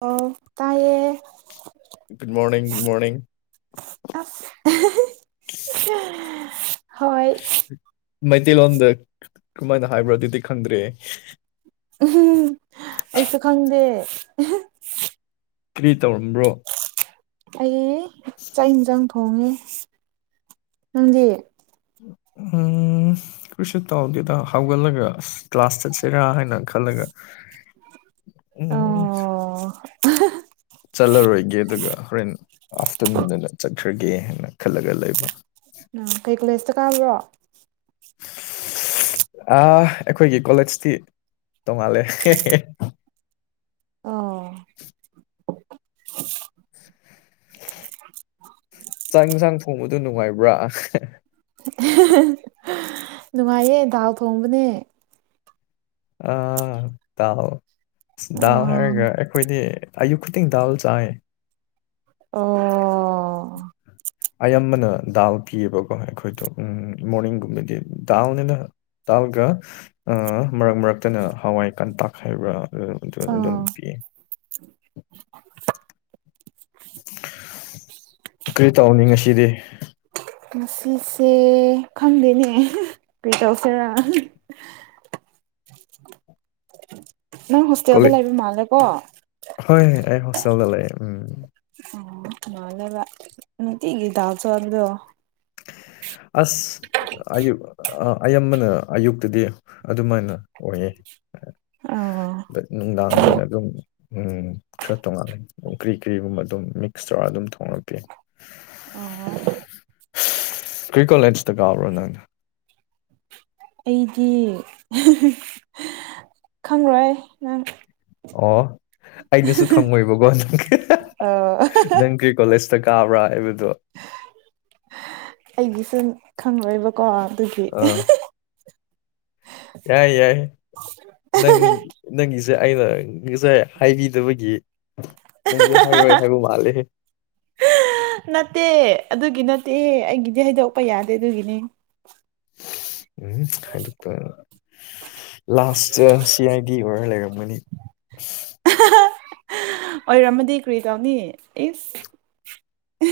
ꯑꯣ ꯇꯥꯏꯌꯦ good morning good morning ꯑ [inaudible] ꯃꯩꯇꯩꯂꯣꯟꯗ ꯀꯃꯥꯏꯅ ꯍꯥꯏꯕ꯭ꯔꯥ ꯑꯗꯨꯗꯤ ꯈꯪꯗ꯭ꯔꯦ ꯎ ꯑꯩꯁꯨ ꯈꯪꯗꯦ ꯀꯔꯤ ꯇꯧꯔꯝꯕ꯭ꯔꯣ ꯑꯩ ꯆꯥꯛ ꯏꯟꯁꯥꯡ ꯊꯣꯡꯉꯦ ꯅꯪꯗꯤ ꯎꯝ ꯀꯔꯤꯁꯨ ꯇꯥꯎꯗꯦꯗ ꯍꯥꯎꯒꯠꯂꯒ ꯑ ꯀ꯭ꯂꯥꯁ ꯆꯠꯁꯤꯔꯥ ꯍꯥꯏꯅ ꯈꯜꯂꯒ ꯎꯝ ꯑꯣ ꯆꯠꯂꯔꯣꯏꯒꯦ ꯑꯗꯨꯒ ꯍꯣꯔꯦꯟ ꯑꯥꯐꯇꯔꯅꯨꯟꯗꯅ ꯆꯠꯈ꯭ꯔ ꯀꯒꯦ ꯍꯥꯏꯅ ꯈꯜꯂꯒ ꯂꯩꯕ ꯑ ꯀꯩ ꯀꯣꯂꯦꯖꯇ ꯀꯥꯕ꯭ꯔꯣ ꯑ ꯑꯩꯈꯣꯏꯒꯤ ꯀꯣꯂꯦꯖꯇꯤ ꯇꯣꯡꯉꯥꯜꯂꯦ ꯑꯣ [unintelligible] ꯆꯥꯛ ꯏꯟꯁꯥꯡ ꯊꯣꯡꯕꯗꯣ ꯅꯨꯡꯉꯥꯏꯕ꯭ꯔꯥ ꯅꯨꯡꯉꯥꯏꯌꯦ ꯗꯥꯎ ꯊꯣꯡꯕꯅꯦ ꯑ ꯗꯥꯎ ꯑ ꯗꯥꯎ ꯍꯥꯏꯔꯒ ꯑꯩꯈꯣꯏꯗꯤ ꯑꯌꯨ ꯈꯨꯗꯤꯡ ꯗꯗꯥ ꯆꯥꯦ ꯑꯣ ꯑꯌꯥꯝꯕꯅ ꯗꯥꯜ ꯄꯤꯌꯦꯕꯀꯣ ꯑꯩꯈꯣꯏꯗꯣ ꯎꯝ ꯃꯣꯔꯅꯤꯡꯒꯨꯝꯕꯗꯤ ꯗꯥꯎꯜꯅꯤꯅ ꯇꯥꯜꯒ ꯑ ꯃꯔꯛ ꯃꯔꯔꯛ ꯅꯠꯇꯅ ꯍꯋꯥꯏ ꯀꯟꯇꯥꯛ ꯍꯥꯏꯕ꯭ꯔꯥ ꯑꯗꯨ ꯑꯣ ꯑꯗꯨꯝ ꯄꯤꯑ ꯀꯔꯤ ꯇꯧꯅꯤ ꯉꯁꯤꯗꯤ ꯉꯁꯤꯁꯦ ꯈꯪꯗꯣꯏꯅꯦ ꯀꯩ ꯇꯧꯁꯤꯔ ꯅꯪ ꯍꯣꯁꯇꯦꯜꯗ ꯂꯩꯕ ꯃꯥꯜꯂꯦꯀꯣ ꯍ ꯍ ꯑꯩ ꯍꯣꯁꯇꯦꯜꯗ ꯂꯩ ꯎꯝ ꯃꯥꯗꯕ ꯅꯨꯅꯨꯡꯠꯇꯤꯒꯤ ꯊ ꯆ ꯑꯗꯨꯗ ꯑꯁ ꯑꯌꯨ ꯑꯌꯥꯝꯕꯅ ꯑꯌꯨꯛꯇꯗꯤ ꯑꯗꯨꯃꯥꯏꯅ ꯑꯣꯏꯌꯦ ꯑꯣ ꯅꯨꯡꯗꯥꯡꯗꯅ ꯑꯗꯨꯝ ꯎꯝ ꯈꯔ ꯇꯣꯉꯥꯂꯦ ꯀꯔꯤ ꯀꯔꯤꯒꯨꯝꯕ ꯑꯗꯨꯝ ꯃꯤꯛꯁ ꯇꯧꯔꯒ ꯑꯗꯨꯝ ꯊꯣꯡꯉ ꯄ ꯑꯣ ꯀ꯭ꯔꯤ ꯀꯣꯂꯦꯟꯖꯇ ꯀꯥꯎꯕ꯭ꯔꯣ ꯅꯪꯅ ꯑꯩꯗꯤ ꯈꯪꯔꯣꯏ ꯅꯪ ꯑꯣ ꯑꯩꯅꯁꯨ ꯈꯪꯉꯣꯏꯕꯀꯣ ꯑ ꯅꯪ ꯀꯣꯂꯦꯖꯇ ꯀꯥꯕ꯭ꯔꯥ ꯍꯥꯏꯕꯗꯣ ꯑꯩꯒꯤ ꯁ ꯈꯪꯉꯣꯏꯕꯀꯣ ꯑꯗꯨꯒꯤ ꯑꯥ ꯌꯥꯏ ꯌꯥꯏ ꯅꯪ ꯅꯪꯁ ꯑꯏꯅ ꯉꯁꯥꯏ ꯍꯥꯏꯕꯤꯗꯕꯒꯤ ꯅꯪꯁꯨ ꯍꯥꯏꯔꯣꯏ ꯍꯥꯏꯕ ꯃꯥꯜꯂꯦ ꯅꯠꯇꯦ ꯑꯗꯨꯒꯤ ꯅꯠꯇꯦ ꯑꯩꯒꯤꯗꯤ ꯍꯩꯗꯣꯛꯄ ꯌꯥꯗꯦ ꯑꯗꯨꯒꯤꯅꯦ ꯎꯝ ꯍꯥꯏꯥꯏꯗꯣꯛꯄ ꯂꯥꯁꯇ ꯁꯤ ꯑꯥꯏ ꯗꯤ ꯑꯣꯏꯔ ꯂꯩꯔꯝꯒꯅꯤ ꯎ ꯑꯣꯏꯔꯝꯃꯗꯤ ꯀꯔꯤ ꯇꯧꯅꯤ ꯏꯁ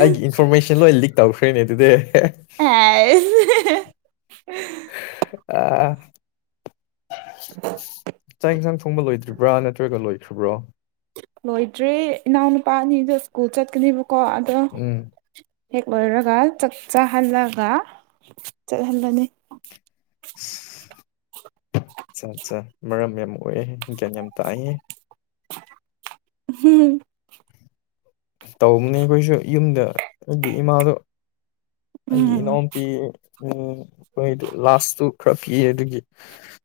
ꯑꯩꯒꯤ ꯏꯟꯐꯣꯔꯃꯦꯁꯟ ꯂꯣꯏ ꯂꯤꯛ ꯇꯧꯈ꯭ꯔꯅꯦ ꯑꯗꯨꯗꯤ ꯑꯦ ꯑ ꯆꯥꯛ ꯌꯦꯟꯁꯥꯡ ꯊꯣꯡꯕ ꯂꯣꯏꯗ꯭ꯔꯤꯕ꯭ꯔꯥ ꯅꯠꯇ꯭ꯔꯒ ꯂꯣꯏꯈ꯭ꯕ꯭ꯔꯣ ꯂꯣꯏꯗ꯭ꯔꯦ ꯏꯅꯥꯎꯅꯨꯄꯥ ꯑꯅꯤꯗ ꯁ꯭ꯀꯨꯜ ꯆꯠꯀꯅꯦꯕꯀꯣ ꯑꯗꯣ ꯎꯝ ꯍ ꯃꯔꯔꯔꯒ ꯆꯛꯆꯥ ꯍꯜꯂꯒ ꯆ ꯍꯜꯂꯅꯤ ꯑꯆꯥ ꯑꯠꯆꯥ ꯃꯔꯝ ꯌꯥꯝ ꯑꯣꯏꯑꯦ ꯒ꯭ꯌꯥꯟ ꯌꯥꯝ ꯇꯥꯛꯏꯌꯦ ꯍꯝ ꯇꯧꯕꯅꯦ ꯑꯩꯈꯣꯏꯁꯨ ꯌꯨꯝꯗ ꯑꯩꯒꯤ ꯏꯃꯥꯗꯣ ꯑꯩꯒꯤ ꯎꯝ ꯏꯅꯥꯎ ꯄꯤꯌꯦ ꯎꯝ ꯑꯩꯈꯣꯏꯗꯨ ꯂꯥꯁꯇꯨ ꯈꯔ ꯄꯤꯌꯦ ꯑꯗꯨꯒꯤ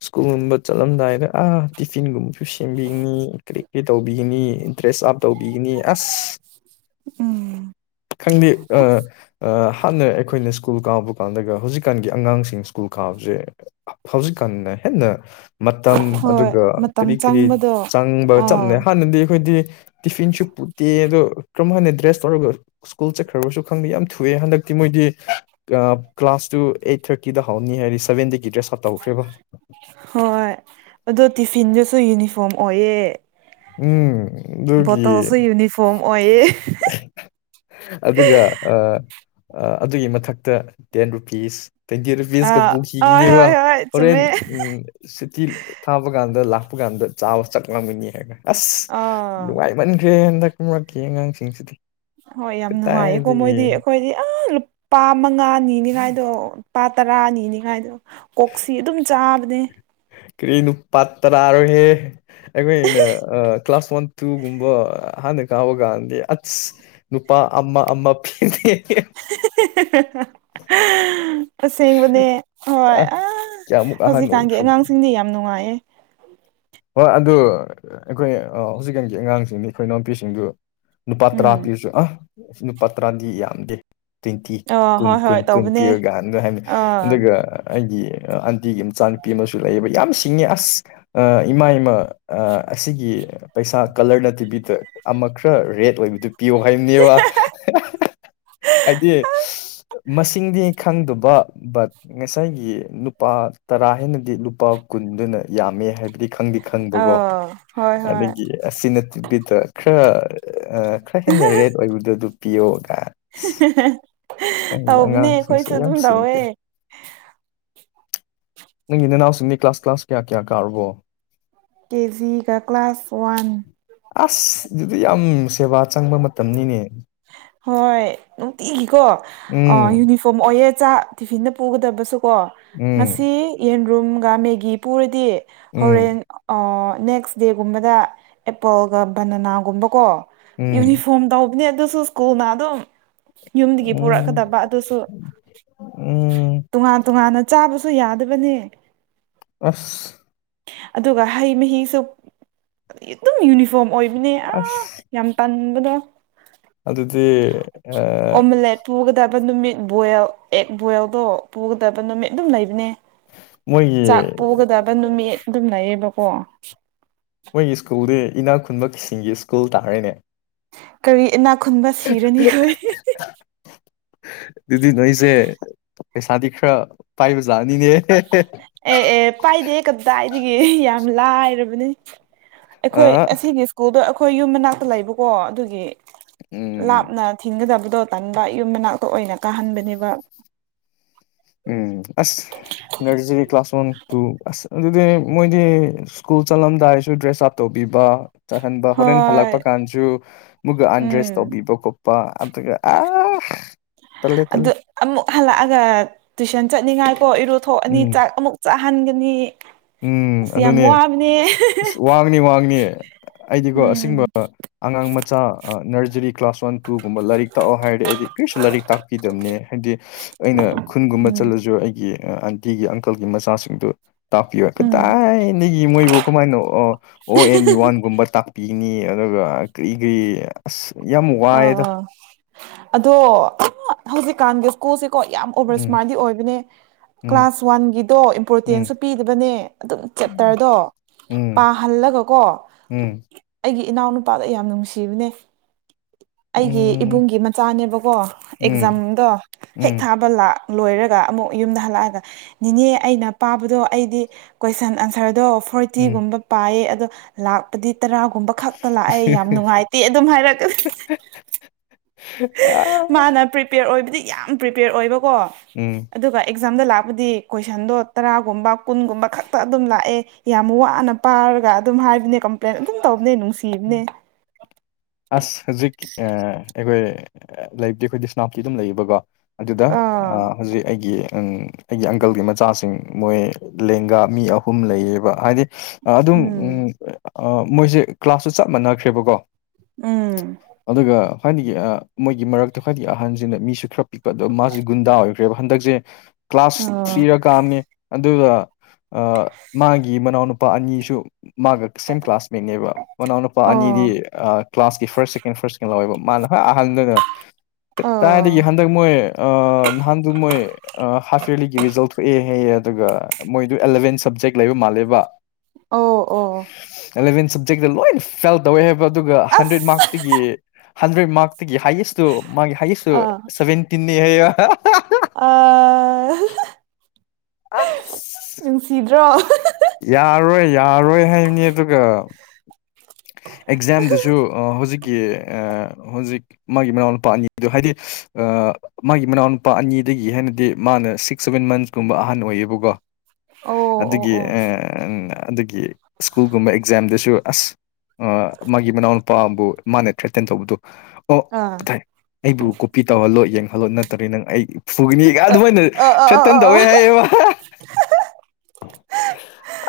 ꯁ꯭ꯀꯨꯜꯒꯨꯝꯕ ꯆꯠꯂꯝꯗꯥꯏꯗ ꯑꯥ ꯇꯤꯐꯤꯟꯒꯨꯝꯕꯁꯨ ꯁꯦꯝꯕꯤꯅꯤ ꯀꯔꯤ ꯄ ꯇꯧꯕꯤꯒꯅꯤ ꯏꯟꯇ꯭ꯔꯦꯁ ꯑꯞ ꯇꯧꯕꯤꯒꯅꯤ ꯑꯁ ꯎꯝ ꯈꯪꯗꯦ ꯑ ꯍꯥꯟꯅ ꯑꯩꯈꯣꯏꯅ ꯁ꯭ꯀꯨꯜ ꯀꯥꯕ ꯀꯥꯟꯗꯒ ꯍꯧꯖꯤꯛꯀꯥꯟꯒꯤ ꯑꯉꯥꯡꯁꯤꯡ ꯁ꯭ꯀꯨꯜ ꯀꯥꯕꯁꯦ ꯍꯧꯖꯤꯛꯀꯥꯟꯗ ꯍꯦꯟꯅ ꯃꯇꯝ ꯍꯣꯏ ꯑꯗꯨꯒ ꯃꯇꯝ ꯀꯔꯤ ꯀꯔꯤ ꯆꯪꯕꯗꯣ ꯆꯪꯕ ꯑꯥ ꯆꯞꯅꯩ ꯍꯥꯟꯅꯗꯤ ꯑꯩꯈꯣꯏꯗꯤ ꯇꯤꯐꯤꯟꯁꯨ ꯄꯨꯠꯇꯦ ꯑꯗꯣ ꯀꯔꯝ ꯍꯟꯅ ꯗ꯭ꯔꯦꯁ ꯇꯧꯔꯒ ꯁ꯭ꯀꯨꯜ ꯆꯠꯈ꯭ꯔꯕꯁꯨ ꯈꯪꯕ ꯌꯥꯝ ꯊꯨꯑꯦ ꯍꯟꯗꯛꯇꯤ ꯃꯣꯏꯗꯤ ꯀ꯭ꯂꯥꯁ ꯇꯨ ꯑꯩꯠ ꯊꯥꯔꯇꯤꯗ ꯍꯧꯅꯤ ꯍꯥꯏꯗꯤ ꯁꯚꯦꯟꯗꯒꯤ ꯗ꯭ꯔꯦꯁ ꯑꯥꯔꯠ ꯇꯧꯈ꯭ꯔꯦꯕ ꯍꯣꯏ ꯑꯗꯣ ꯇꯤꯐꯤꯟꯗꯁꯨ ꯌꯨꯅꯤꯐꯣꯔꯝ ꯑꯣꯏꯌꯦ ꯎꯝ ꯒꯤ ꯕꯣꯇꯜꯁꯨ ꯌꯨꯅꯤꯐꯣꯔꯝ ꯑꯣꯏꯌꯦ ꯑꯗꯨꯒ ꯑꯗꯨꯒꯤ ꯃꯊꯛꯇ ꯇꯦꯟ ꯔꯨꯄꯤꯁ ꯇ꯭ꯋꯦꯟꯇꯤ ꯔꯨꯄꯤꯁꯀ ꯑꯥ ꯍꯣꯏ ꯄꯨꯈꯤꯒꯅꯦꯕ ꯍꯣꯏ ꯍꯣꯏ ꯍꯣꯔꯦꯟ ꯆꯨꯝꯃꯦ ꯎ ꯁꯤꯇꯤ ꯊꯥꯕ ꯀꯥꯟꯗ ꯂꯥꯛꯄ ꯀꯥꯟꯗ ꯆꯥꯕ ꯆꯠꯂꯝꯝꯒꯅꯤ ꯍꯥꯏꯅ ꯑꯁ ꯑꯥ ꯅꯨꯡꯉꯥꯏꯃꯟꯈ꯭ꯔꯦ ꯍꯟꯗꯛ ꯈꯨꯝꯔꯛꯀꯦ ꯑꯉꯥꯡꯁꯤꯡꯁꯤꯗꯤ ꯍꯣꯏ ꯌꯥꯝ ꯅꯨꯡꯉꯥꯏꯌꯦꯀꯣ ꯀꯗꯥꯏꯗꯒꯤ ꯃꯣꯏꯗꯤ ꯑꯩꯈꯣꯏꯗꯤ ꯑ ꯄꯥ ꯃꯉꯥꯅꯤꯅꯤꯉꯥꯏꯗꯣ ꯄꯥ ꯇꯔꯥꯅꯤꯅꯤꯉꯥꯏꯗꯣ ꯀꯣꯛꯁꯤ ꯑꯗꯨꯝ ꯆꯥꯕꯅꯦ ꯀꯔꯤꯅꯨ ꯄꯠꯇ꯭ꯔꯥꯔ ꯍꯦ ꯑꯩꯈꯣꯏꯅ ꯀ꯭ꯂꯥꯁ ꯋꯥꯟ ꯇꯨꯒꯨꯝꯕ ꯍꯅ ꯒꯗ ꯑꯁ ꯅꯨꯄꯥ ꯑꯥ ꯑꯥ ꯄꯤ [unintelligible] ꯑꯁꯦꯡꯕꯅꯦ ꯍꯣꯏ ꯑꯁ ꯀꯌꯥꯃꯨꯛ ꯑꯍꯟ ꯍꯧꯖꯤꯛꯀꯥꯟꯒꯤ ꯑꯣꯏꯈ꯭ꯔꯕ ꯑꯉꯥꯡꯁꯤꯡꯗꯤ ꯌꯥꯝ ꯅꯨꯡꯉꯥꯏꯌꯦ ꯍꯣꯏ ꯑꯗꯨ ꯑꯩꯈꯣꯏ ꯍꯧꯖꯤꯛꯀꯥꯟꯒꯤ ꯑꯉꯥꯡꯁꯤꯡꯅꯤ ꯑꯩꯈꯣꯏ ꯏꯅꯥꯎꯄꯤꯁꯤꯡꯗꯨ ꯅꯨꯄꯥ ꯇꯔꯥ ꯎꯝ ꯄꯤꯁꯨ ꯑ ꯑꯁ ꯅꯨꯄꯥ ꯇꯔꯥꯗꯤ ꯌꯥꯝꯗꯦ ꯇ꯭ꯤꯟꯇꯤ ꯑꯥ ꯀꯨꯟ ꯍꯣꯏ ꯀꯨꯟ ꯍꯣꯏ ꯀꯨꯟ ꯇꯧꯕꯅꯦ ꯄꯤꯌꯒ ꯍꯥꯟꯅ ꯍꯅꯤ ꯑꯥ ꯑꯗꯨꯒ ꯑꯩꯒꯤ ꯑꯟꯇꯤꯒꯤ ꯃꯆꯥꯅꯨꯄꯤ ꯑꯃꯁꯨ ꯂꯩꯌꯦꯕ ꯌꯥꯝ ꯁꯤꯡꯉꯦ ꯑꯁ ꯏꯃꯥ ꯏꯃ ꯑꯁꯤꯒꯤ ꯄꯩꯁꯥ ꯀꯂꯔ ꯅꯠꯇꯦꯕꯤꯗ ꯑꯃ ꯈꯔ ꯔꯦꯠ ꯑꯣꯏꯕꯗꯨ ꯄꯤꯌꯣ ꯍꯥꯏꯕꯅꯦꯕ ꯍꯥꯏꯗꯤ ꯃꯁꯤꯡꯗꯤ ꯈꯪꯗꯕ ꯕꯠ ꯉꯁꯥꯏꯒꯤ ꯅꯨꯄꯥ ꯇꯔꯥ ꯍꯥꯏꯅꯗꯤ ꯂꯨꯄꯥ ꯀꯨꯟꯗꯨꯅ ꯌꯥꯝꯃꯦ ꯍꯥꯏꯕꯗꯤ ꯈꯪꯗꯤ ꯈꯪꯕꯒꯣ ꯑꯥ ꯍꯣꯏ ꯍꯣꯏ ꯑꯗꯒꯤ ꯑꯁꯤ ꯅꯠꯇꯕꯤꯗ ꯈꯔ ꯈꯔ ꯍꯦꯟꯅ ꯔꯦꯠ ꯑꯣꯏꯕꯗꯣ ꯑꯗꯨ ꯎ ꯄꯌꯣꯒ [unintelligible] ꯑꯩ ꯇꯧꯕꯅꯦ ꯑꯉꯥꯡꯁꯤꯡꯁꯦ ꯑꯩꯈꯣꯏꯁꯨ ꯌꯥꯝ ꯑꯗꯨꯝ ꯇꯧꯋꯦ ꯁꯤꯗ꯭ꯔꯤ ꯅꯪ ꯏ ꯅꯅꯥꯎꯁꯤꯡꯗꯤ ꯀ꯭ꯂꯥꯁ ꯀ꯭ꯂꯥꯁ ꯀꯌꯥ ꯀꯌꯥ ꯀꯥꯔꯨꯔꯕꯣ ꯀꯦꯖꯤꯒ ꯀ꯭ꯂꯥꯁ ꯋꯥꯟ ꯑꯁ ꯑꯗꯨꯗꯤ ꯌꯥꯝ ꯁꯦꯕꯥ ꯆꯪꯕ ꯃꯇꯝꯅꯤꯅꯦ ꯍꯣꯏ ꯅꯨꯡꯇꯤꯒꯤꯀꯣ ꯎꯝ ꯌꯨꯅꯤꯐꯣꯔꯝ ꯑꯣꯏꯌꯦ ꯆꯥꯛ ꯇꯤꯐꯤꯤꯟꯗ ꯄꯨꯒꯗꯕꯁꯨꯀꯣ ꯎꯝ ꯉꯁꯤ ꯌꯦꯟꯔꯨꯝꯒ ꯃꯦꯒꯤ ꯄꯨꯔꯗꯤ ꯎꯝ ꯍꯣꯔꯦꯟ ꯅꯦꯛꯁ ꯗꯦꯒꯨꯝꯕꯗ ꯑꯦꯄꯜꯒ ꯕꯅꯅꯥꯒꯨꯝꯕꯀꯣ ꯎꯝ ꯌꯨꯅꯤꯐꯣꯔꯝ ꯇꯧꯕꯅꯦ ꯑꯗꯨꯁꯨ ꯁ꯭ꯀꯨꯜꯅ ꯑꯗꯨꯝ ꯌꯨꯝꯗꯒꯤ ꯎꯝ ꯄꯨꯔꯛꯀꯗꯕ ꯑꯗꯨꯁꯨ ꯎꯝ ꯇꯣꯉꯥꯟ ꯇꯣꯉꯥꯟꯅ ꯆꯥꯕꯁꯨ ꯌꯥꯗꯕꯅꯦ ꯑꯁ ꯑꯗꯨꯒ ꯍꯩ ꯃꯍꯤꯁꯨ ꯑꯗꯨꯝ ꯌꯨꯅꯤꯐꯣꯔꯝ ꯑꯣꯏꯕꯅꯦ ꯑꯥ ꯑꯁ ꯌꯥꯝ ꯄꯥꯟꯕꯗꯣ ꯑꯗꯨꯗꯗꯤ ꯑꯣꯝꯂꯦꯠ ꯄꯨꯒꯗꯕ ꯅꯨꯃꯤꯠ ꯕꯜ ꯑꯦꯛ ꯕꯜꯗꯣ ꯄꯨꯒꯗꯕ ꯅꯨꯃꯤꯠ ꯑꯗꯨꯝ ꯂꯩꯕꯅꯦ ꯃꯣꯏꯒꯤ ꯆꯥꯛ ꯄꯨꯒꯗꯕ ꯅꯨꯃꯤꯠ ꯑꯗꯨꯝ ꯂꯩꯌꯦꯕꯀꯣ ꯃꯣꯏꯒꯤ ꯁ꯭ꯀꯨꯜꯗꯤ ꯏꯅꯥꯛ ꯈꯨꯟꯕ ꯀꯁꯤꯡꯒꯤ ꯁ꯭ꯀꯨꯜ ꯇꯥꯔꯦꯅꯦ ꯀꯔꯤ ꯏꯅꯥꯛ ꯈꯨꯨꯟꯕ ꯁꯤꯔꯅꯤ ꯀꯣꯏ ꯑꯗꯨꯗꯤ ꯅꯣꯏꯁꯦ ꯄꯩꯁꯥꯗꯤ ꯈꯔ ꯄꯥꯏꯕꯖꯥꯠꯅꯤꯅꯦ ꯎ ꯑꯦ ꯑꯦ ꯄꯥꯏꯗꯦ ꯀꯝꯗꯥꯏꯗꯒꯤ ꯌꯥꯝ ꯂꯥꯏꯔꯕꯅꯤ ꯑ ꯑꯩꯈꯣꯏ ꯑꯁꯤꯒꯤ ꯁ꯭ꯀꯨꯜꯗꯣ ꯑꯩꯈꯣꯏ ꯌꯨꯝ ꯃꯅꯥꯛꯇ ꯂꯩꯕꯀꯣ ꯑꯗꯨꯒꯤ ꯎꯝ ꯂꯥꯞꯅ ꯊꯤꯟꯒꯗꯕꯗꯣ ꯇꯟꯕ ꯌꯨꯝ ꯃꯅꯥꯛꯇ ꯑꯣꯏꯅ ꯀꯥꯍꯟꯕꯅꯦꯕ ꯎꯝ ꯑꯁ ꯅꯔꯖꯔꯤ ꯀ꯭ꯂꯥꯁ ꯋꯥꯟ ꯇꯨ ꯑꯁ ꯑꯗꯨꯗꯤ ꯃꯣꯏꯗꯤ ꯁ꯭ꯀꯨꯜ ꯆꯠꯂꯝꯗꯥꯏꯁꯨ ꯗ꯭ꯔꯦꯁ ꯑꯞ ꯇꯧꯕꯤꯕ ꯆꯠꯍꯟꯕ ꯍꯣꯔꯦꯟ ꯍꯣꯏ ꯍꯜꯂꯛꯄ ꯀꯥꯟꯁꯨ ꯃꯨꯒ ꯑꯟꯗ꯭ꯔꯦꯁ ꯎꯝ ꯇꯧꯕꯤꯕ ꯈꯣꯠꯄ ꯑꯗꯨꯒ ꯑ ꯇꯂꯦ ꯇꯂꯦ ꯑꯗꯨ ꯑꯃꯨꯛ ꯍꯜꯂꯛꯑꯒ ꯇꯨꯏꯁꯟ ꯆꯠꯅꯤꯡꯉꯥꯏꯀꯣ ꯏꯔꯨꯊꯣꯛꯑꯅꯤ ꯎꯝ ꯆꯥꯛ ꯑꯃꯨꯛ ꯆꯥꯍꯟꯒꯅꯤ ꯎꯝ ꯑꯁ ꯌꯥꯝ ꯑꯗꯨꯅꯦ ꯋꯥꯕꯅꯦ ꯑꯁ ꯋꯥꯡꯅꯤ ꯋꯥꯡꯅꯤ ꯑꯩꯗꯤꯀꯣ ꯑꯁꯦꯡꯕ ꯎꯝ ꯑꯉꯥꯡ ꯃꯆꯥ ꯅꯔꯖꯔꯤ ꯀ꯭ꯂꯥꯁ ꯋꯥꯟ ꯇꯨꯒꯨꯝꯕ ꯂꯥꯏꯔꯤꯛ ꯇꯥꯛꯑꯣ ꯍꯥꯏꯔꯗꯤ ꯑꯩꯗꯤ ꯀꯔꯤꯁꯨ ꯂꯥꯏꯔꯤꯛ ꯇꯥꯛꯄꯤꯗꯕꯅꯦ ꯍꯥꯏꯗꯤ ꯑꯩꯅ ꯈꯨꯟꯒꯨꯝꯕ ꯎꯝ ꯆꯠꯂꯁꯨ ꯑꯩꯒꯤ ꯑꯟꯇꯤꯒꯤ ꯑꯪꯀꯜꯒꯤ ꯃꯆꯥꯁꯤꯡꯗꯨ ꯇꯥꯛꯄꯤꯌꯨ ꯎꯝ ꯀꯗꯥꯏꯅꯤꯒꯤ ꯃꯣꯏꯕꯨ ꯀꯃꯥꯏꯅꯣ ꯑꯣ ꯑꯦꯟ ꯋꯥꯟꯒꯨꯝꯕ ꯇꯥꯛꯄꯤ ꯏꯉꯤ ꯑꯗꯨꯒ ꯀꯔꯤ ꯀꯔꯤ ꯑꯁ ꯌꯦꯃꯨ ꯑꯥ ꯑꯥ ꯑꯗꯣ ꯍꯧꯖꯤꯛꯀꯥꯟꯒꯤ ꯁ꯭ꯀꯨꯜꯁꯦꯀꯣ ꯌꯥꯝ ꯑꯣꯕꯔ ꯎꯝ ꯁꯨꯃꯥꯏꯗꯤ ꯑꯣꯏꯕꯅꯦ ꯎꯝ ꯀ꯭ꯂꯥꯁ ꯋꯥꯟꯒꯤꯗꯣ ꯎꯝ ꯏꯝꯄꯣꯔꯇꯦꯟꯁꯨ ꯄꯤꯗꯕꯅꯦ ꯑꯗꯨꯝ ꯆꯦꯞꯇꯔꯗꯣ ꯎꯝ ꯄꯥꯍꯜꯂꯒꯀꯣ ꯎꯝ ꯑꯩꯒꯤ ꯏꯅꯥꯎꯅꯨꯄꯥꯗ ꯌꯥꯝ ꯅꯨꯡꯁꯤꯕꯅꯦ ꯑꯩꯒꯤ ꯎꯝ ꯏꯕꯨꯡꯒꯤ ꯃꯆꯥꯅꯦꯕꯀꯣ ꯎꯝ ꯑꯦꯛꯖꯥꯝꯗꯣ ꯍꯦꯛ ꯎꯝ ꯊꯥꯕ ꯂꯥꯛ ꯂꯣꯏꯔꯒ ꯑꯃꯨꯛ ꯌꯨꯝꯗ ꯍꯜꯂꯛꯑꯒ ꯅꯤꯅꯦ ꯑꯩꯅ ꯄꯥꯕꯗꯣ ꯑꯩꯗꯤ ꯀꯣꯏꯁꯟ ꯑꯟꯁꯔꯗꯣ ꯎꯝ ꯐꯣꯔꯇꯤꯒꯨꯝꯕ ꯄꯥꯏꯌꯦ ꯑꯗꯣ ꯂꯥꯛꯄꯗꯤ ꯇꯔꯥꯒꯨꯝꯕ ꯈꯛꯇ ꯂꯥꯛꯑꯦ ꯌꯥꯝ ꯅꯨꯡꯉꯥꯏꯇꯦ ꯑꯗꯨꯝ ꯍꯥꯏꯔꯒ ꯑ ꯃꯥꯅ ꯄ꯭ꯔꯤꯄꯦꯌꯔ ꯑꯣꯏꯕꯗꯤ ꯌꯥꯝ ꯄ꯭ꯔꯤꯄꯦꯌꯔ ꯑꯣꯏꯕꯀꯣ ꯎꯝ ꯑꯗꯨꯒ ꯑꯦꯛꯖꯥꯝꯗ ꯂꯥꯛꯄꯗꯤ ꯀꯣꯏꯁꯟꯗꯣ ꯇꯔꯥꯒꯨꯝꯕ ꯀꯨꯟꯒꯨꯝꯕ ꯈꯛꯇ ꯑꯗꯨꯝ ꯂꯥꯛꯑꯦ ꯌꯥꯝ ꯋꯥꯅ ꯄꯥꯔꯒ ꯑꯗꯨꯝ ꯍꯥꯏꯕꯅꯦ ꯀꯝꯄ꯭ꯂꯦꯟ ꯑꯗꯨꯝ ꯇꯧꯕꯅꯦ ꯅꯨꯡꯁꯤꯕꯅꯦ ꯑꯁ ꯍꯧꯖꯤꯛ ꯑꯩꯈꯣꯏ ꯂꯩꯕꯇꯗꯤ ꯑꯩꯈꯣꯏ ꯁꯅꯥꯞꯇꯤ ꯑꯗꯨꯝ ꯂꯩꯌꯦꯕꯀꯣ ꯑꯗꯨꯗ ꯑꯥ ꯍꯧꯖꯤꯛ ꯑꯩꯒꯤ ꯑꯩꯒꯤ ꯑꯪꯀꯜꯒꯤ ꯃꯆꯥꯁꯤꯡ ꯃꯣꯏ ꯂꯦꯡꯒꯥ ꯃꯤ ꯑꯍꯨꯝ ꯂꯩꯌꯦꯕ ꯍꯥꯏꯗꯤ ꯑꯗꯨꯝ ꯎꯝ ꯃꯣꯏꯁꯦ ꯀ꯭ꯂꯥꯁꯁꯨ ꯆꯞ ꯃꯥꯟꯅꯈ꯭ꯔꯦꯕꯀꯣ ꯎꯝ ꯑꯗꯨꯒ ꯈ꯭ꯋꯥꯏꯗꯤꯗꯒꯤ ꯃꯣꯏꯒꯤ ꯃꯔꯛꯇ ꯈ꯭ꯋꯥꯏꯒꯤ ꯑꯍꯟꯁꯤꯅ ꯃꯤꯁꯨ ꯈꯔ ꯄꯤꯛꯄ ꯑꯣ ꯃꯥꯁ ꯒꯨꯟꯗꯥ ꯑꯣꯏ ꯈ꯭ꯔꯦꯕ ꯍꯟꯗꯛꯁꯦ ꯀ꯭ꯂꯥꯁ ꯑꯥ ꯊ꯭ꯔꯤꯔ ꯀꯥꯑꯝꯃꯤ ꯑꯗꯨꯗ ꯃꯥꯒꯤ ꯃꯅꯥꯎꯅꯨꯄꯥ ꯑꯅꯤꯁꯨ ꯃꯥꯒ ꯁꯦꯝ ꯀ꯭ꯂꯥꯁꯃꯦꯠꯅꯦꯕ ꯃꯅꯥꯎꯅꯨꯄꯥ ꯑꯅꯤꯗꯤ ꯑꯣ ꯀ꯭ꯂꯥꯁꯀꯤ ꯐꯥꯔꯁ ꯁꯦꯀꯦꯟ ꯐꯥꯔꯁꯀꯦꯟ ꯂꯧꯋꯦꯕ ꯃꯥꯅ ꯍ ꯑꯍꯥꯟꯕꯗꯨꯅ ꯀꯥꯏꯗꯒꯤ ꯑꯥ ꯍꯟꯗꯛ ꯃꯣꯏ ꯅꯍꯥꯟꯗꯨ ꯃꯣꯏ ꯍꯥꯐ ꯌꯔꯂꯤꯒꯤ ꯔꯤꯖꯜ ꯊꯣꯛꯑꯦ ꯍꯦꯛꯑ ꯑꯗꯨꯒ ꯃꯣꯏꯗꯨ ꯑꯦꯂꯚꯦꯟ ꯁꯞꯖꯦꯛ ꯂꯩꯕ ꯃꯥꯜꯂꯦꯕ ꯑꯣ ꯑꯣ ꯑꯦꯂꯚꯦꯟ ꯁꯕꯖꯦꯛꯇ ꯂꯣꯏꯅ ꯐꯦꯜ ꯇꯧꯋꯦ ꯍꯥꯏꯕ ꯑꯗꯨꯒ ꯍꯟꯗ꯭ꯔꯦꯗ ꯑꯁ ꯃꯥꯔꯛꯇꯒꯤ ꯍꯟꯗ꯭ꯔꯦꯗ ꯃꯥꯔꯛꯇꯒꯤ ꯍꯥꯏꯌꯦꯁꯇꯨ ꯃꯥꯒꯤ ꯍꯥꯏꯌꯦꯁꯇꯨ ꯑꯥ ꯁꯕꯦꯟꯇꯤꯦ ꯍꯥꯏꯌꯦ ꯑꯥ ꯑ ꯅꯨꯡꯁꯤꯗ꯭ꯔꯣ ꯌꯥꯔꯣꯏ ꯌꯥꯔꯣꯏ ꯍꯥꯏꯕꯅꯤ ꯑꯗꯨꯒ ꯑꯦꯛꯖꯥꯝꯗꯁꯨ ꯍꯧꯖꯤꯛꯀꯤ ꯍꯧꯖꯤꯛ ꯃꯥꯒꯤ ꯃꯅꯥꯎꯅꯨꯄꯥ ꯑꯅꯤꯗꯨ ꯍꯥꯏꯗꯤ ꯃꯥꯒꯤ ꯃꯅꯥꯎꯅꯨꯄꯥ ꯑꯅꯤꯗꯒꯤ ꯍꯦꯟꯅꯗꯤ ꯃꯥꯅ ꯁꯤꯛꯁ ꯁꯚꯦꯟ ꯃꯟꯁꯀꯨꯝꯕ ꯑꯍꯟ ꯑꯣꯏꯌꯦꯕꯀꯣ ꯑꯣ ꯑꯣ ꯑꯗꯨꯒꯤ ꯑꯣ ꯑꯦ ꯑꯪ ꯑꯗꯨꯒꯤ ꯁ꯭ꯀꯨꯜꯒꯨꯝꯕ ꯑꯦꯛꯖꯥꯝꯗꯁꯨ ꯑꯁ ꯑ ꯃꯥꯒꯤ ꯃꯅꯥꯎꯅꯨꯄꯥ ꯑꯝꯕꯨ ꯃꯥꯅ ꯊ꯭ꯔꯦꯇꯟ ꯇꯧꯕꯗꯨ ꯑꯣ ꯑꯥ ꯊꯩ ꯑꯩꯕꯨ ꯀꯣꯄꯤ ꯇꯧꯍꯜꯂꯣ ꯌꯦꯡꯍꯜꯂꯣ ꯅꯠꯇ꯭ꯔꯗꯤ ꯅꯪ ꯑꯩ ꯐꯨꯒꯅꯤꯒ ꯑ ꯑꯗꯨꯃꯥꯏꯅ ꯑ ꯑ ꯑ ꯑ ꯊꯔꯦꯇꯟ ꯑ ꯇꯧꯑꯦ ꯍꯥꯏꯌꯦꯕ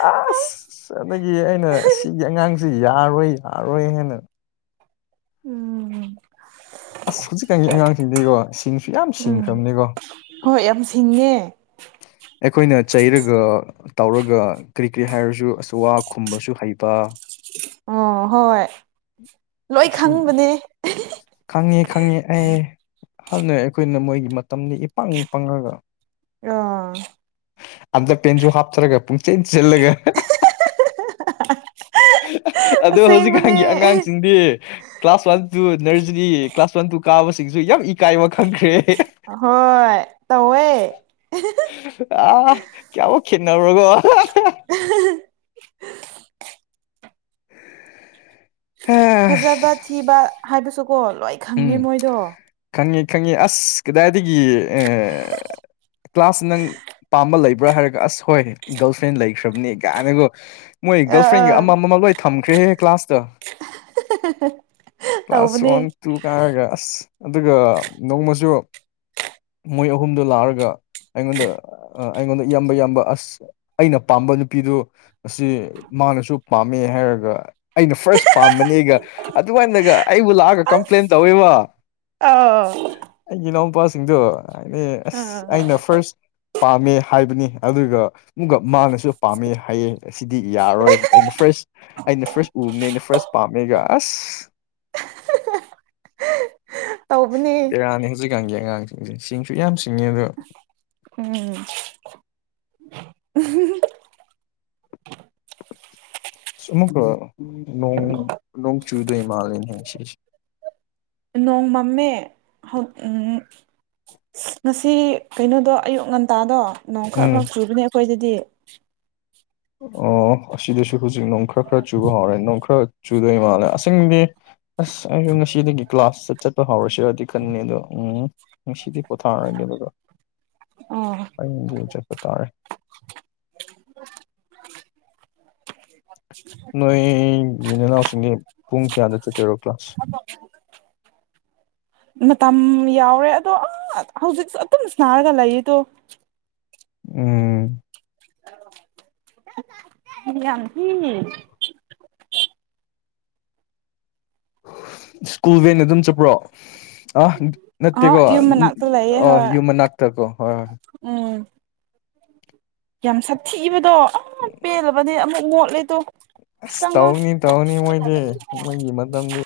ꯑꯁ ꯑꯗꯒꯤ ꯑꯩꯅ ꯁꯤꯒꯤ ꯑꯉꯥꯡꯁ ꯆꯤ ꯌꯥꯔꯣꯏ ꯌꯥꯔꯣꯏ ꯍꯥꯏꯅ ꯎꯝ ꯑꯁ ꯍꯧꯖꯤꯛꯀꯥꯟꯒꯤ ꯑꯉꯥꯡꯁꯤꯡꯗꯤꯀꯣ ꯁꯤꯡꯁꯨ ꯌꯥꯝ ꯎꯝ ꯁꯤꯡꯈ꯭ꯔꯕꯅꯤꯀꯣ ꯍꯣꯏ ꯌꯥꯝ ꯁꯤꯡꯉꯦ ꯑꯩꯈꯣꯏꯅ ꯆꯩꯔꯒ ꯇꯧꯔꯒ ꯀꯔꯤ ꯀꯔꯤ ꯍꯥꯏꯔꯁꯨ ꯑꯁ ꯋꯥ ꯈꯨꯝꯕꯁꯨ ꯍꯩꯕ ꯑꯣ ꯍꯣꯏ ꯂꯣꯏ ꯈꯪꯕꯅꯦ ꯈꯪꯉꯤ ꯈꯪꯉꯤ ꯑꯩ ꯍꯥꯟꯅꯩ ꯑꯩꯈꯣꯏꯅ ꯃꯣꯏꯒꯤ ꯃꯇꯝꯗꯤ ꯏ ꯄꯪ ꯄꯪꯔꯒ ꯑꯥ ꯑꯟꯗꯔ ꯄꯦꯟꯁꯨ ꯍꯥꯞꯆꯔꯒ ꯄꯨꯡꯆꯦꯟ ꯆꯦꯜꯂꯒ ꯑꯗꯣ ꯑꯁꯦꯡꯕꯅꯦ ꯍꯧꯖꯤꯛꯀꯥꯟꯒꯤ ꯑꯉꯥꯡꯁꯤꯡꯗꯤ class one two nursery class one two ꯀꯥꯕꯁꯤꯡꯁꯨ ꯌꯥꯝ ꯏꯀꯥꯏꯕ ꯈꯪꯈ꯭ꯔꯦ ꯑꯍꯣꯏ ꯇꯧꯑꯦ ꯑꯥ ꯀꯌꯥꯃꯨꯛ ꯈꯦꯠꯅꯔꯨꯔꯣꯒꯣ ꯐꯖꯕ ꯊꯤꯕ ꯍꯥꯏꯕꯁꯨꯀꯣ ꯂꯣꯏ ꯈꯪꯉꯦ ꯃꯣꯏꯗꯣ ꯈꯪꯉꯤ ꯈꯪꯉꯤ ꯑꯁ ꯀꯗꯥꯏꯗꯒꯤ ꯑ ꯀ꯭ꯂꯥꯁ ꯅꯪ ꯄꯥꯝꯕ ꯂꯩꯕ꯭ꯔꯥ ꯍꯥꯏꯔꯒ ꯑꯁ ꯍꯣꯏ ꯒꯔꯜ ꯐ꯭ꯔꯦꯟ ꯂꯩꯈ꯭ꯔꯕꯅꯤ ꯀꯥꯏꯅꯒꯣ ꯃꯣꯏ ꯑ ꯒꯔꯜꯐ꯭ꯔꯦꯟꯒ ꯑꯥ ꯑꯃ ꯑꯃꯃ ꯂꯣꯏ ꯊꯝꯈ꯭ꯔꯦꯍꯦ ꯀ꯭ꯂꯥꯁꯇ ꯀ꯭ꯂꯥꯁ ꯋꯥꯟ ꯇꯧꯕꯅꯦ ꯇꯨ ꯀꯥꯔꯒ ꯑꯁ ꯑꯗꯨꯒ ꯅꯣꯡꯃꯁꯨ ꯃꯣꯏ ꯑꯍꯨꯝꯗꯣ ꯂꯥꯛꯑꯒ ꯑꯩꯉꯣꯟꯗ ꯑꯩꯉꯣꯟꯗ ꯏꯌꯥꯝꯕ ꯌꯥꯝꯕ ꯑꯁ ꯑꯩꯅ ꯄꯥꯝꯕ ꯅꯨꯄꯤꯗꯨ ꯑꯁꯤ ꯃꯥꯅꯁꯨ ꯄꯥꯝꯃꯦ ꯍꯥꯏꯔꯒ ꯑꯩꯅ ꯐꯥꯔꯁ ꯄꯥꯝꯕꯅꯦꯒ ꯑꯗꯨ ꯃꯥꯏꯅꯒ ꯑꯩꯕꯨ ꯂꯥꯛꯑꯒ ꯀꯝꯄ꯭ꯂꯦꯟ ꯇꯧꯋꯦꯕ ꯑꯥꯎ ꯑꯩꯒꯤ ꯏꯅꯥꯎꯄꯥꯁꯤꯡꯗꯣ ꯍꯥꯏꯗꯤ ꯑꯁ ꯑꯥ ꯑꯩꯅ ꯐꯥꯔꯁ ꯄꯥꯝꯃꯦ ꯍꯥꯏꯕꯅꯤ ꯑꯗꯨꯒ ꯨꯃꯨꯒ ꯃꯥꯅꯁꯨ ꯄꯥꯝꯃꯦ ꯍꯥꯏꯌꯦ ꯑꯁꯤꯗꯤ ꯌꯥꯔꯔꯣꯏ ꯑꯩꯅ ꯐ꯭ꯔꯁ ꯑꯩꯅ ꯐ꯭ꯔꯥꯁ ꯎꯕꯅꯦ ꯑꯩꯅ ꯐ꯭ꯔꯥꯁ ꯄꯥꯝꯃꯦꯒ ꯑꯁ ꯇꯧꯕꯅꯦ ꯕꯦꯔꯥꯅꯤ ꯍꯧꯖꯤꯛꯀꯥꯟꯒꯤ ꯑꯉꯥꯡꯁꯤꯡꯁꯦ ꯁꯤꯡꯁꯨ ꯌꯥꯝ ꯁꯤꯡꯉꯦ ꯑꯗꯣ ꯎꯝ ꯎꯝ ꯍꯝ ꯍꯝ ꯁ ꯑꯃꯨꯛꯀ ꯅꯣꯡ ꯅꯣꯡ ꯆꯨꯗꯣꯏ ꯃꯥꯂꯦꯅꯦ ꯉꯥꯁꯤꯁꯦ ꯅꯣꯡ ꯃꯝꯃꯦ ꯍꯧ ꯎꯝ ꯉꯁꯤ ꯀꯩꯅꯣꯗꯣ ꯑꯌꯨꯛ ꯉꯟꯇꯥꯗꯣ ꯅꯣꯡ ꯈꯔ ꯎꯝ ꯈꯛ ꯆꯨꯕꯅꯦ ꯑꯩꯈꯣꯏꯗꯗꯤ ꯑꯣ ꯑꯁꯤꯗꯁꯨ ꯍꯧꯖꯤꯛ ꯅꯣꯡ ꯈꯔ ꯈꯔ ꯆꯨꯕ ꯍꯧꯔꯦ ꯅꯣꯡ ꯈꯔ ꯆꯨꯗꯣꯏ ꯃꯥꯜꯂꯦ ꯑꯁꯤꯡꯗꯤ ꯑꯁ ꯑꯩꯁꯨ ꯉꯁꯤꯗꯒꯤ ꯀ꯭ꯂꯥꯁ ꯁꯦ ꯆꯠꯄ ꯍꯧꯔꯁꯤꯔꯗꯤ ꯈꯟꯅꯤ ꯑꯗꯣ ꯎꯝ ꯉꯁꯤꯗꯤ ꯄꯣꯊꯥꯔꯒꯦ ꯑꯗꯨꯒ ꯑꯣ ꯑꯩꯌꯦꯡꯗꯩ ꯑꯣꯏ ꯆꯠꯄ ꯇꯥꯔꯦ ꯅꯣꯏꯒꯤ ꯅꯅꯥꯎꯁꯤꯡꯗꯤ ꯄꯨꯡ ꯀꯌꯥꯗ ꯆꯠꯇꯣꯏꯔꯣ ꯀ꯭ꯂꯥꯁ [inaudible] ꯃꯇꯝ ꯌꯥꯎꯔꯦ ꯑꯗꯣ ꯑ ꯍꯧꯖꯤꯛꯁꯨ ꯑꯗꯨꯝ ꯁꯅꯥꯔꯒ ꯂꯩꯌꯦꯗꯣ ꯎꯝ ꯍ ꯌꯥꯝꯁꯤ ꯁ꯭ꯀꯨꯜ ꯚꯦꯟ ꯑꯗꯨꯝ ꯆꯠꯄ꯭ꯔꯣ ꯑ ꯑ ꯅꯠꯇꯦꯀꯣ ꯌꯨꯝ ꯃꯅꯥꯛꯇ ꯂꯩꯌꯦ ꯑ ꯍꯣꯏ ꯌꯨꯝ ꯃꯅꯥꯛꯇꯀꯣ ꯍꯣꯏ ꯍꯣꯏ ꯎꯝ [inaudible] ꯌꯥꯝ ꯁꯥꯊꯤꯕꯗꯣ ꯄꯦꯜꯂꯕꯅꯦ ꯑꯃꯨꯛ ꯃꯣꯠꯂꯦꯗꯣ ꯑꯁ ꯆꯪꯉꯣ ꯇꯧꯅꯤ ꯇꯧꯅꯤ ꯃꯣꯏꯗꯤ ꯃꯣꯏꯒꯤ ꯃꯇꯝꯗꯤ